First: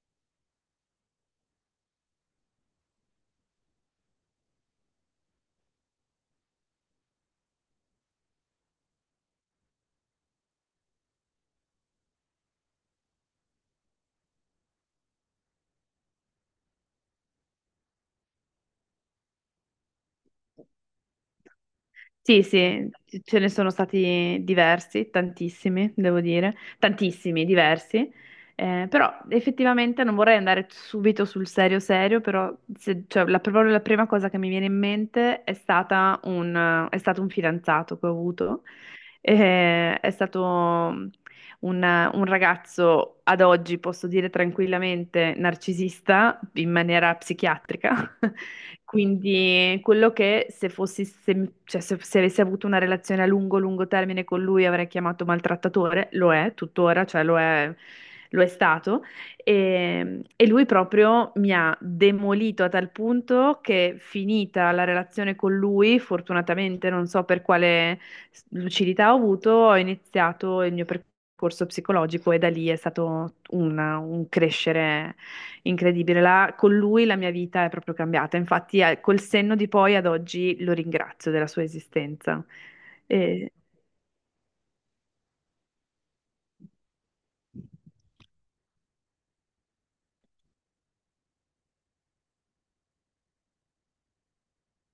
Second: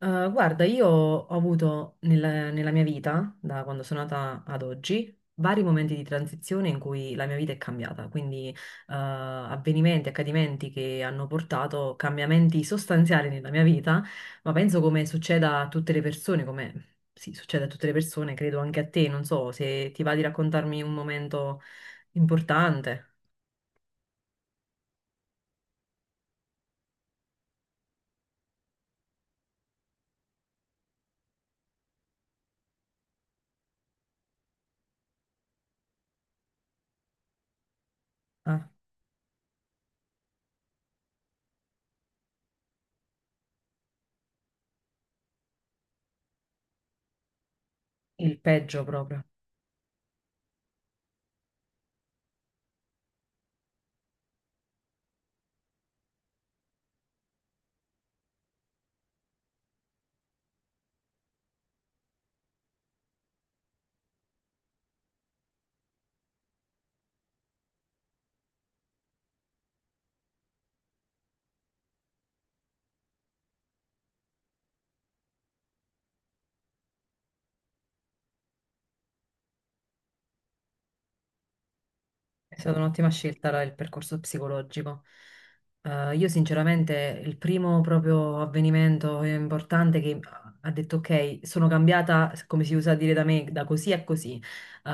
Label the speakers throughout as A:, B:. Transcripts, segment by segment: A: Guarda, io ho avuto nella mia vita, da quando sono nata ad oggi, vari momenti di transizione in cui la mia vita è cambiata, quindi avvenimenti, accadimenti che hanno portato cambiamenti sostanziali nella mia vita, ma penso come succeda a tutte le persone, come sì, succede a tutte le persone, credo anche a te, non so se ti va di raccontarmi un momento
B: Sì, sì,
A: importante,
B: ce ne sono stati diversi, tantissimi, devo dire, tantissimi, diversi. Però effettivamente non vorrei andare subito sul serio serio, però proprio la prima cosa che mi viene in mente è stato un fidanzato che ho avuto.
A: ah,
B: È stato un, un ragazzo ad oggi, posso dire tranquillamente, narcisista in maniera psichiatrica.
A: il peggio proprio.
B: Quindi quello che se fossi, se, cioè, se- se avessi avuto una relazione a lungo, lungo termine con lui avrei chiamato maltrattatore, lo è tuttora, cioè lo è stato. E lui proprio mi ha demolito a tal punto che finita la relazione con lui, fortunatamente non so per quale lucidità ho avuto, ho iniziato il mio percorso psicologico e da lì è stato un crescere incredibile. La- con lui la mia vita è proprio cambiata, infatti col senno di poi ad oggi lo ringrazio della sua esistenza.
A: È stata un'ottima scelta
B: E-
A: il percorso psicologico. Io sinceramente il primo proprio avvenimento importante che ha detto ok, sono cambiata, come si usa dire da me, da così a così. Eh,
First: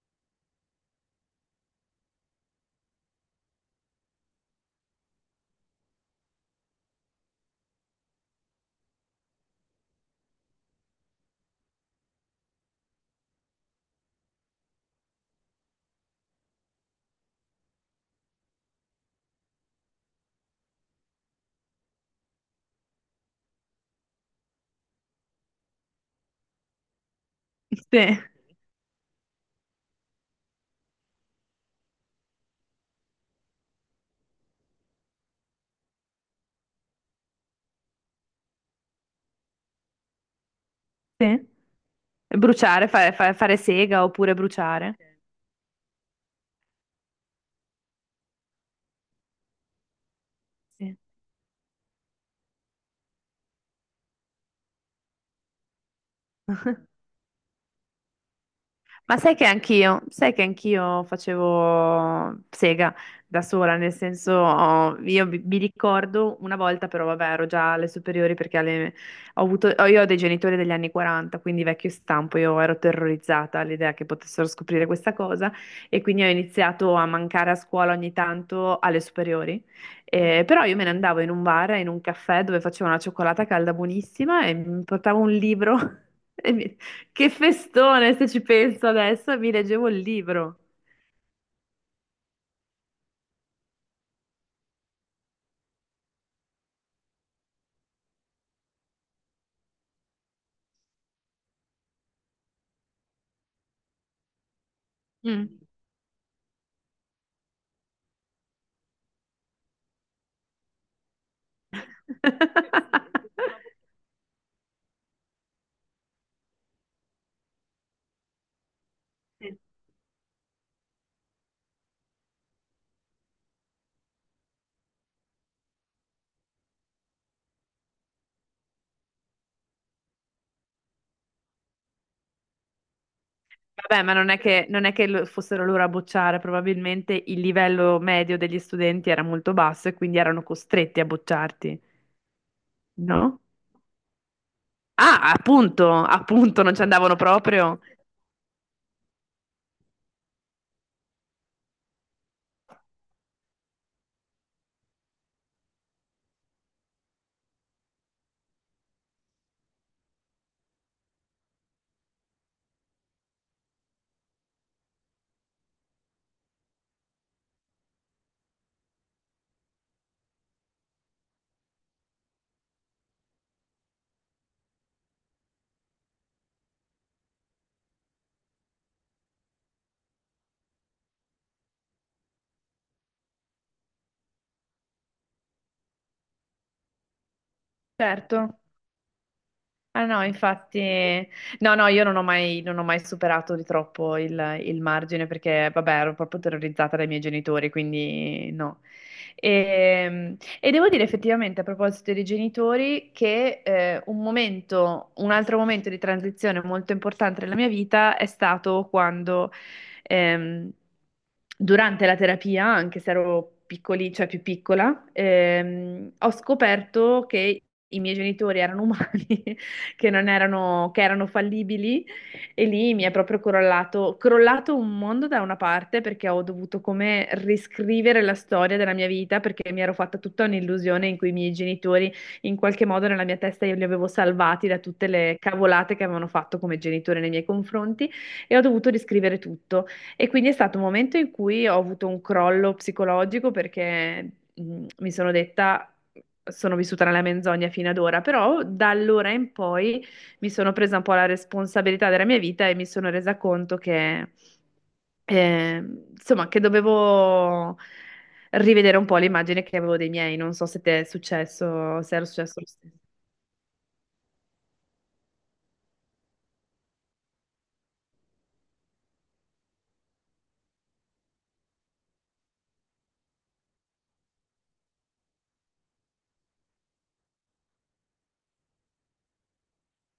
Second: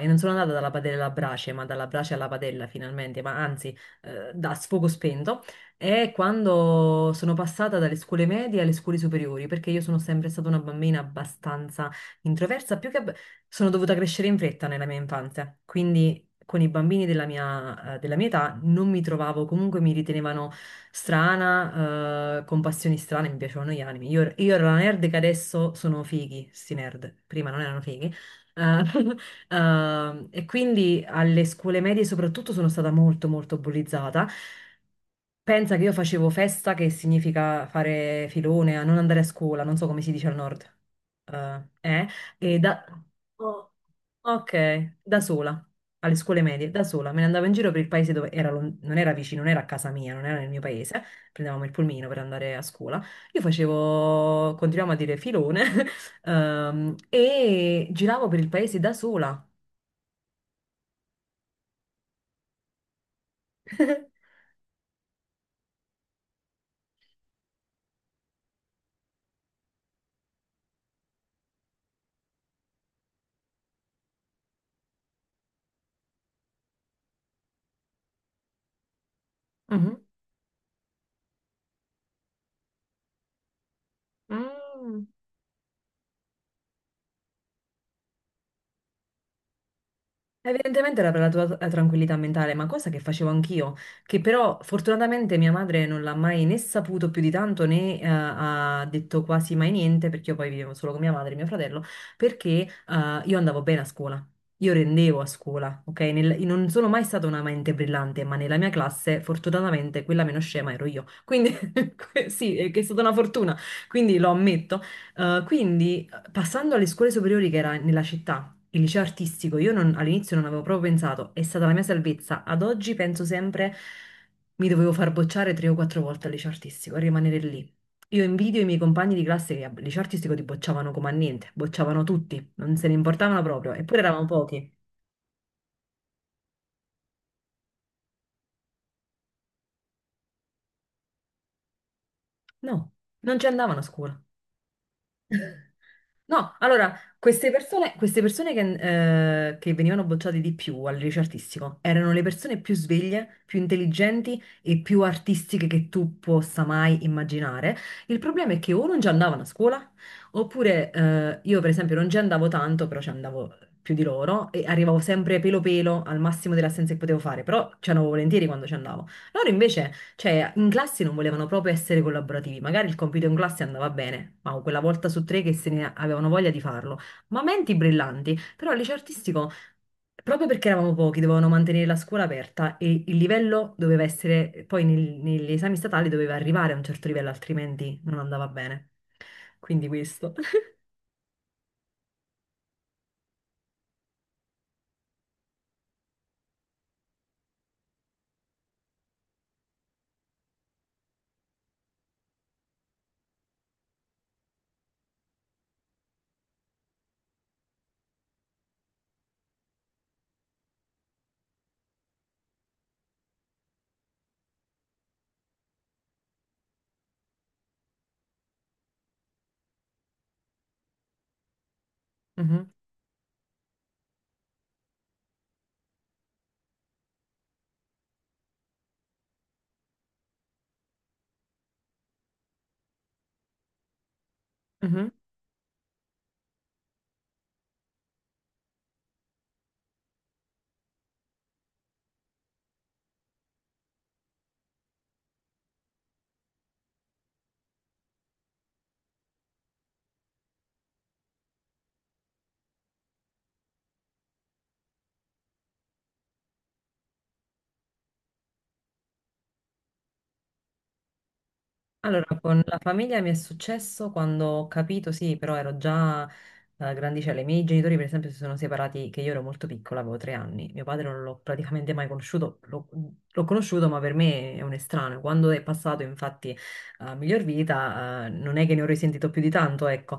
A: e non sono andata dalla padella alla brace, ma dalla brace alla padella finalmente, ma anzi da sfogo spento. È quando sono passata dalle scuole medie alle scuole superiori, perché io sono sempre stata una bambina abbastanza introversa, sono dovuta crescere in fretta nella mia infanzia, quindi con i bambini della mia età non mi trovavo, comunque mi ritenevano strana, con passioni strane, mi piacevano gli anime. Io ero la nerd che adesso sono fighi, sti nerd, prima non erano
B: Sì,
A: fighi. Eh, e quindi alle scuole medie soprattutto sono stata molto molto bullizzata. Pensa che io facevo festa, che significa fare filone, a non andare a scuola, non so come si dice al nord.
B: sì.
A: Eh, eh, e da...
B: Bruciare, fare
A: oh,
B: sega oppure
A: ok,
B: bruciare.
A: da sola alle scuole medie da sola, me ne andavo in giro per il paese dove era non era vicino, non era a casa mia, non era nel mio
B: Sì.
A: paese, prendevamo il pulmino per andare a scuola. Io facevo, continuiamo a dire filone, e giravo per il paese da
B: Ma
A: sola.
B: sai che anch'io facevo sega da sola, nel senso, oh, io mi ricordo una volta, però vabbè, ero già alle superiori perché alle- ho avuto, ho- io ho dei genitori degli anni 40, quindi vecchio stampo, io ero terrorizzata all'idea che potessero scoprire questa cosa e quindi ho iniziato a mancare a scuola ogni tanto alle superiori.
A: Mhm.
B: Però io me ne andavo in un bar, in un caffè dove facevo una cioccolata calda buonissima e mi
A: Mm.
B: portavo un libro. E mi, che festone, se ci penso adesso, e mi leggevo il libro.
A: Evidentemente era per la tua tranquillità mentale, ma cosa che facevo anch'io, che però fortunatamente mia madre non l'ha mai né saputo più di tanto né ha detto quasi mai niente, perché io poi vivevo solo con mia madre e mio fratello, perché io andavo bene a scuola, io rendevo a
B: Mm.
A: scuola, ok? Io non sono mai stata una mente brillante, ma nella mia classe fortunatamente quella meno scema ero io, quindi sì, è che è stata una fortuna, quindi lo ammetto. Quindi, passando alle scuole superiori che era nella città, il liceo artistico, io non- all'inizio non avevo proprio pensato, è stata la mia salvezza. Ad oggi penso sempre mi dovevo far bocciare 3 o 4 volte al liceo artistico e rimanere lì. Io invidio i miei compagni di classe che al liceo artistico ti bocciavano come a niente, bocciavano tutti, non se ne importavano proprio, eppure
B: Vabbè, ma
A: eravamo pochi.
B: non è che fossero loro a bocciare, probabilmente il livello medio degli studenti era molto basso e quindi erano costretti a bocciarti,
A: No, non
B: no?
A: ci andavano a scuola.
B: Ah, appunto,
A: No,
B: appunto, non ci
A: allora,
B: andavano
A: queste
B: proprio.
A: persone, queste persone che, eh, che venivano bocciate di più al liceo artistico erano le persone più sveglie, più intelligenti e più artistiche che tu possa mai immaginare. Il problema è che o non ci andavano a scuola, oppure io per esempio non ci andavo tanto, però ci andavo più di loro e arrivavo sempre pelo pelo al massimo delle assenze che potevo fare, però ci andavo volentieri quando ci andavo. Loro invece, cioè, in classe non volevano proprio essere collaborativi. Magari il compito in classe andava bene, ma quella volta su tre che se ne avevano voglia di farlo. Ma menti brillanti. Però al liceo artistico, proprio perché eravamo pochi, dovevano mantenere la scuola aperta e il livello doveva essere, poi negli esami statali doveva arrivare a un certo livello, altrimenti non andava
B: Certo.
A: bene. Quindi
B: Ah no,
A: questo.
B: infatti, no, no, io non ho mai superato di troppo il margine perché, vabbè, ero proprio terrorizzata dai miei genitori, quindi no. E, e devo dire effettivamente, a proposito dei genitori, che un altro momento di transizione molto importante nella mia vita è stato quando, ehm, durante la terapia, anche se ero piccoli, cioè più piccola, ho scoperto che i miei genitori erano umani che non erano, che erano fallibili e
A: Mhm,
B: lì mi è proprio crollato un mondo da una parte perché ho dovuto come riscrivere la storia della mia vita perché mi ero fatta tutta un'illusione in cui i miei genitori in qualche modo nella mia testa io li avevo salvati da tutte
A: mhm.
B: le cavolate che avevano fatto come genitori nei miei confronti e ho dovuto riscrivere tutto. E quindi è stato un momento in cui ho avuto un crollo psicologico perché mi sono detta sono vissuta nella menzogna fino ad ora, però da allora in poi mi sono presa un po' la responsabilità della mia vita e mi sono resa conto che, eh, insomma, che dovevo rivedere un po' l'immagine che avevo dei miei. Non so se ti è successo, se era
A: Allora,
B: successo
A: con
B: lo
A: la
B: stesso.
A: famiglia mi è successo quando ho capito, sì, però ero già grandicella. I miei genitori, per esempio, si sono separati che io ero molto piccola, avevo 3 anni. Mio padre non l'ho praticamente mai conosciuto, l'ho conosciuto, ma per me è un estraneo. Quando è passato, infatti, a miglior vita, non è che ne ho risentito più di tanto, ecco.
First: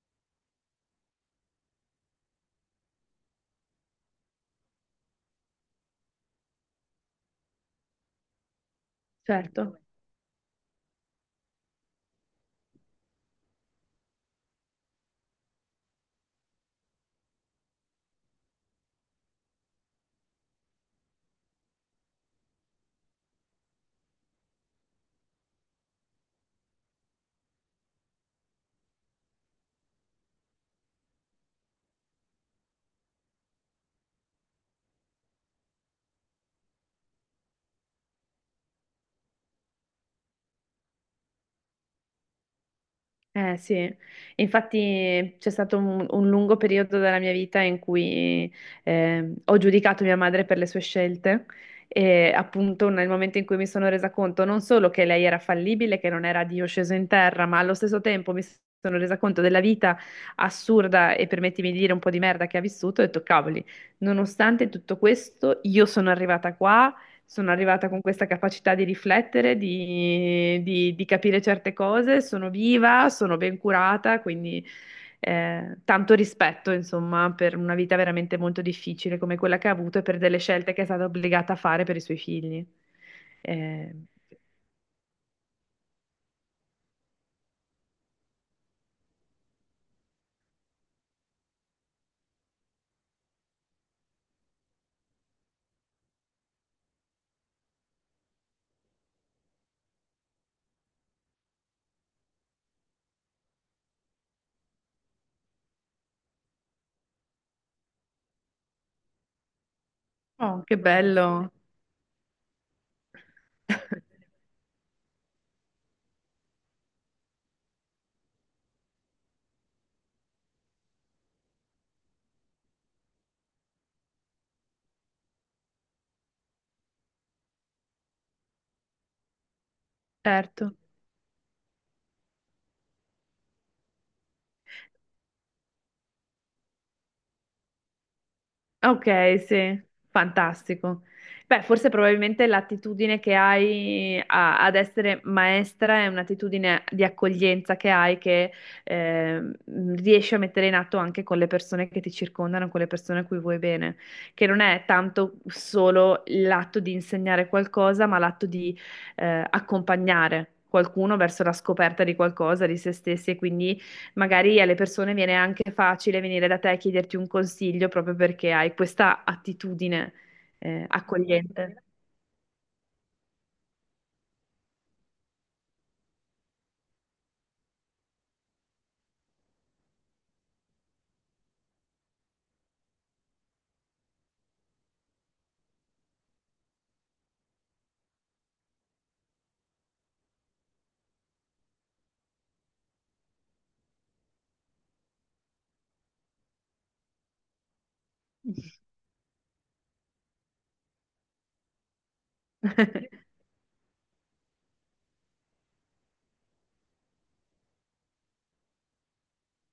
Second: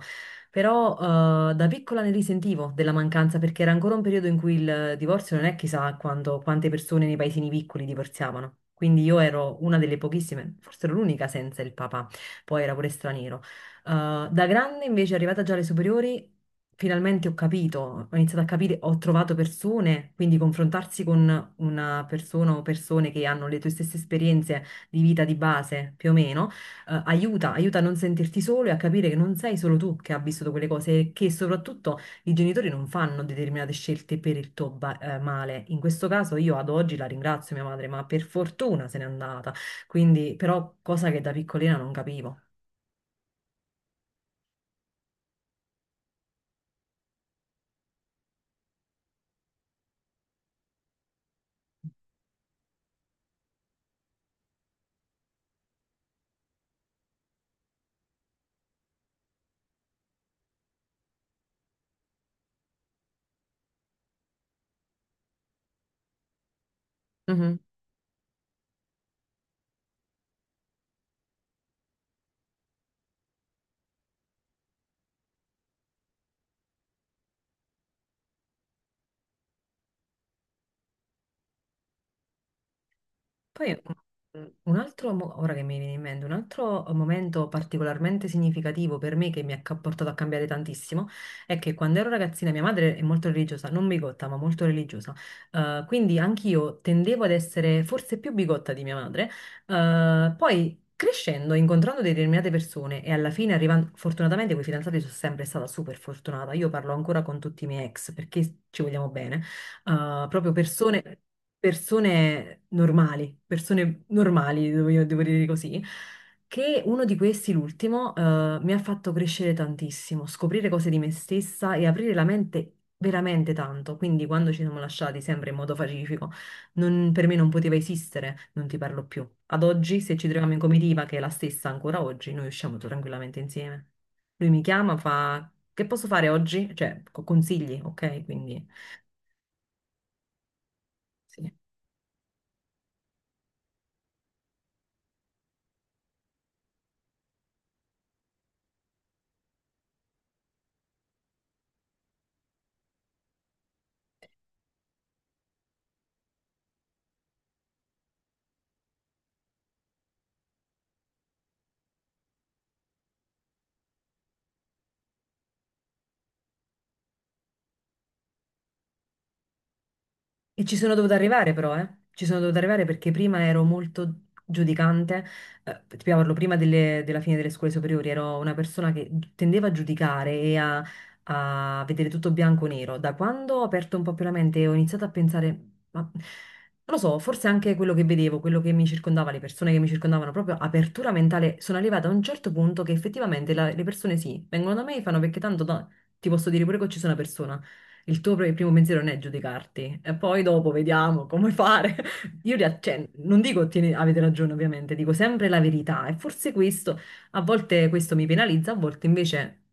A: Però da piccola ne risentivo della mancanza perché era ancora un periodo in cui il divorzio non è chissà quante persone nei paesini piccoli divorziavano. Quindi io ero una
B: Certo.
A: delle pochissime, forse ero l'unica senza il papà, poi era pure straniero. Da grande invece, arrivata già alle superiori, finalmente ho capito, ho iniziato a capire, ho trovato persone, quindi confrontarsi con una persona o persone che hanno le tue stesse esperienze di vita di base, più o meno aiuta, aiuta a non sentirti solo e a capire che non sei solo tu che ha vissuto quelle cose e che soprattutto i genitori non fanno determinate scelte per il tuo male. In questo caso io ad oggi la ringrazio mia madre, ma per fortuna se n'è andata, quindi però cosa che da piccolina non capivo.
B: Eh sì, infatti c'è stato un lungo periodo della mia vita in cui ho giudicato mia madre per le sue scelte e appunto nel momento in cui mi sono resa conto non solo che lei era fallibile, che non era Dio sceso in terra, ma allo stesso tempo mi sono resa conto della vita assurda e permettimi di dire un po' di merda che ha vissuto e ho detto, cavoli, nonostante tutto questo io sono arrivata qua, sono arrivata con questa capacità di riflettere, di capire certe cose, sono viva, sono ben curata, quindi tanto rispetto, insomma, per una vita veramente molto difficile come quella che ha avuto e per delle scelte che è stata obbligata a fare per i suoi figli.
A: Poi
B: Eh,
A: ora che mi viene in mente, un altro momento particolarmente significativo per me che mi ha portato a cambiare tantissimo è che quando ero ragazzina mia madre è molto religiosa, non bigotta, ma molto religiosa. Quindi anch'io tendevo ad essere forse più bigotta di mia madre. Poi crescendo, incontrando determinate persone e alla fine arrivando, fortunatamente con i fidanzati sono sempre stata super fortunata. Io parlo ancora con tutti i miei ex perché ci vogliamo bene proprio
B: oh, che
A: persone,
B: bello!
A: persone normali, io devo dire così, che uno di questi, l'ultimo, mi ha fatto crescere tantissimo, scoprire cose di me stessa e aprire la mente veramente tanto. Quindi quando ci siamo lasciati, sempre in modo pacifico, per me non poteva esistere, non ti parlo più. Ad oggi, se ci troviamo in
B: Certo.
A: comitiva, che è la stessa ancora oggi, noi usciamo tranquillamente insieme. Lui mi chiama, fa... Che posso fare oggi? Cioè, consigli, ok? Quindi...
B: Ok, sì, fantastico.
A: Sì.
B: Beh, forse probabilmente l'attitudine che hai ad essere maestra è un'attitudine di accoglienza che hai che ehm, riesci a mettere in atto anche con le persone che ti circondano, con le persone a cui vuoi bene, che non è tanto solo l'atto di insegnare qualcosa, ma l'atto di accompagnare qualcuno verso la scoperta di qualcosa, di se stessi e quindi magari alle persone viene anche facile venire da te e chiederti un consiglio proprio perché hai questa attitudine,
A: E ci sono dovuta arrivare però,
B: accogliente.
A: eh. Ci sono dovuta arrivare perché prima ero molto giudicante, ti parlo prima della fine delle scuole superiori, ero una persona che tendeva a giudicare e a vedere tutto bianco o nero. Da quando ho aperto un po' più la mente e ho iniziato a pensare, ma non lo so, forse anche quello che vedevo, quello che mi circondava, le persone che mi circondavano, proprio apertura mentale, sono arrivata a un certo punto che effettivamente le persone sì, vengono da me e fanno perché tanto ti posso dire pure che ci sono una persona. Il tuo primo pensiero non è giudicarti, e poi dopo vediamo come fare. Io cioè, non dico avete ragione, ovviamente, dico sempre la verità. E forse questo, a volte questo mi penalizza, a volte invece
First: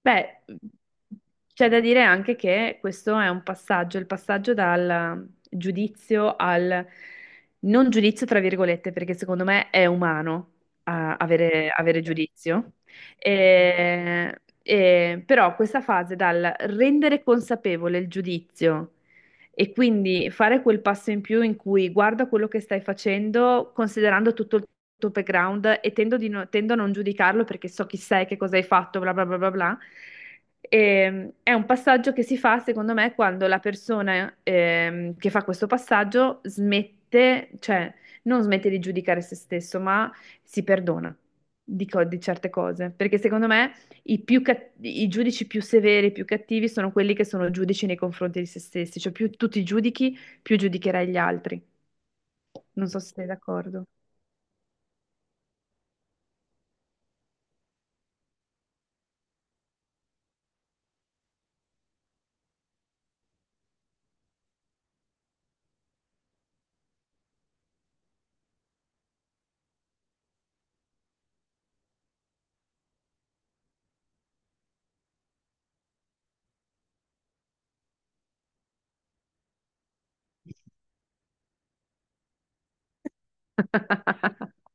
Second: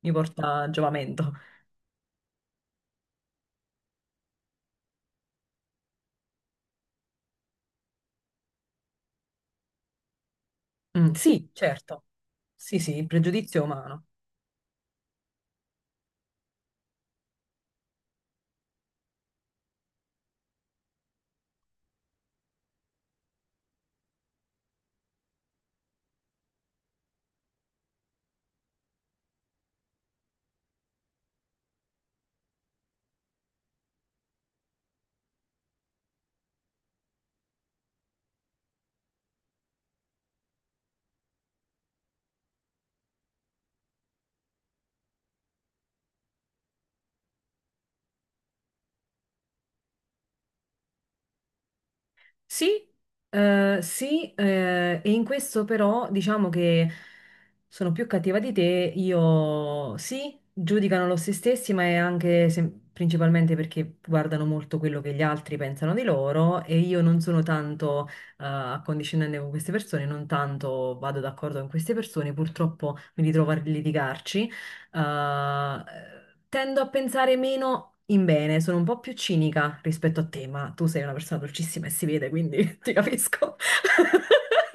A: mi
B: Beh,
A: porta a giovamento.
B: c'è da dire anche che questo è un passaggio, il passaggio dal giudizio al non giudizio, tra virgolette, perché secondo me è umano
A: Mm,
B: ah,
A: sì,
B: avere, avere
A: certo.
B: giudizio.
A: Sì, sì, il pregiudizio è umano.
B: E- però questa fase dal rendere consapevole il giudizio e quindi fare quel passo in più in cui guarda quello che stai facendo, considerando tutto il tuo background e tendo, di no- tendo a non giudicarlo perché so chi sei, che cosa hai fatto, bla bla bla bla bla. È un passaggio che si fa, secondo me, quando la persona che fa questo passaggio smette, cioè non smette di giudicare se stesso, ma si perdona di certe cose. Perché secondo me i giudici più severi, i più cattivi sono quelli che sono giudici nei confronti di se stessi. Cioè più tu ti giudichi, più giudicherai gli altri.
A: Sì,
B: Non so se sei
A: eh,
B: d'accordo.
A: sì, eh, e in questo però diciamo che sono più cattiva di te, io sì, giudicano lo se stessi, ma è anche principalmente perché guardano molto quello che gli altri pensano di loro e io non sono tanto accondiscendente con queste persone, non tanto vado d'accordo con queste persone, purtroppo mi ritrovo a litigarci. eh, Tendo a pensare meno in bene, sono un po' più cinica rispetto a te, ma tu sei una persona dolcissima e si vede, quindi ti capisco.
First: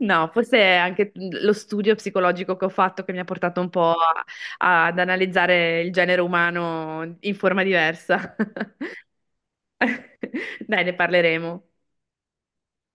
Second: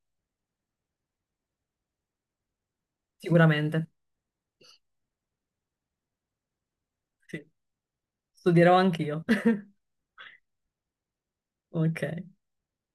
B: No, forse è anche lo studio psicologico che ho fatto che mi ha portato un
A: Sicuramente,
B: po' ad analizzare il genere umano in
A: sì.
B: forma diversa.
A: Studierò anch'io.
B: Dai, ne parleremo.
A: Ok.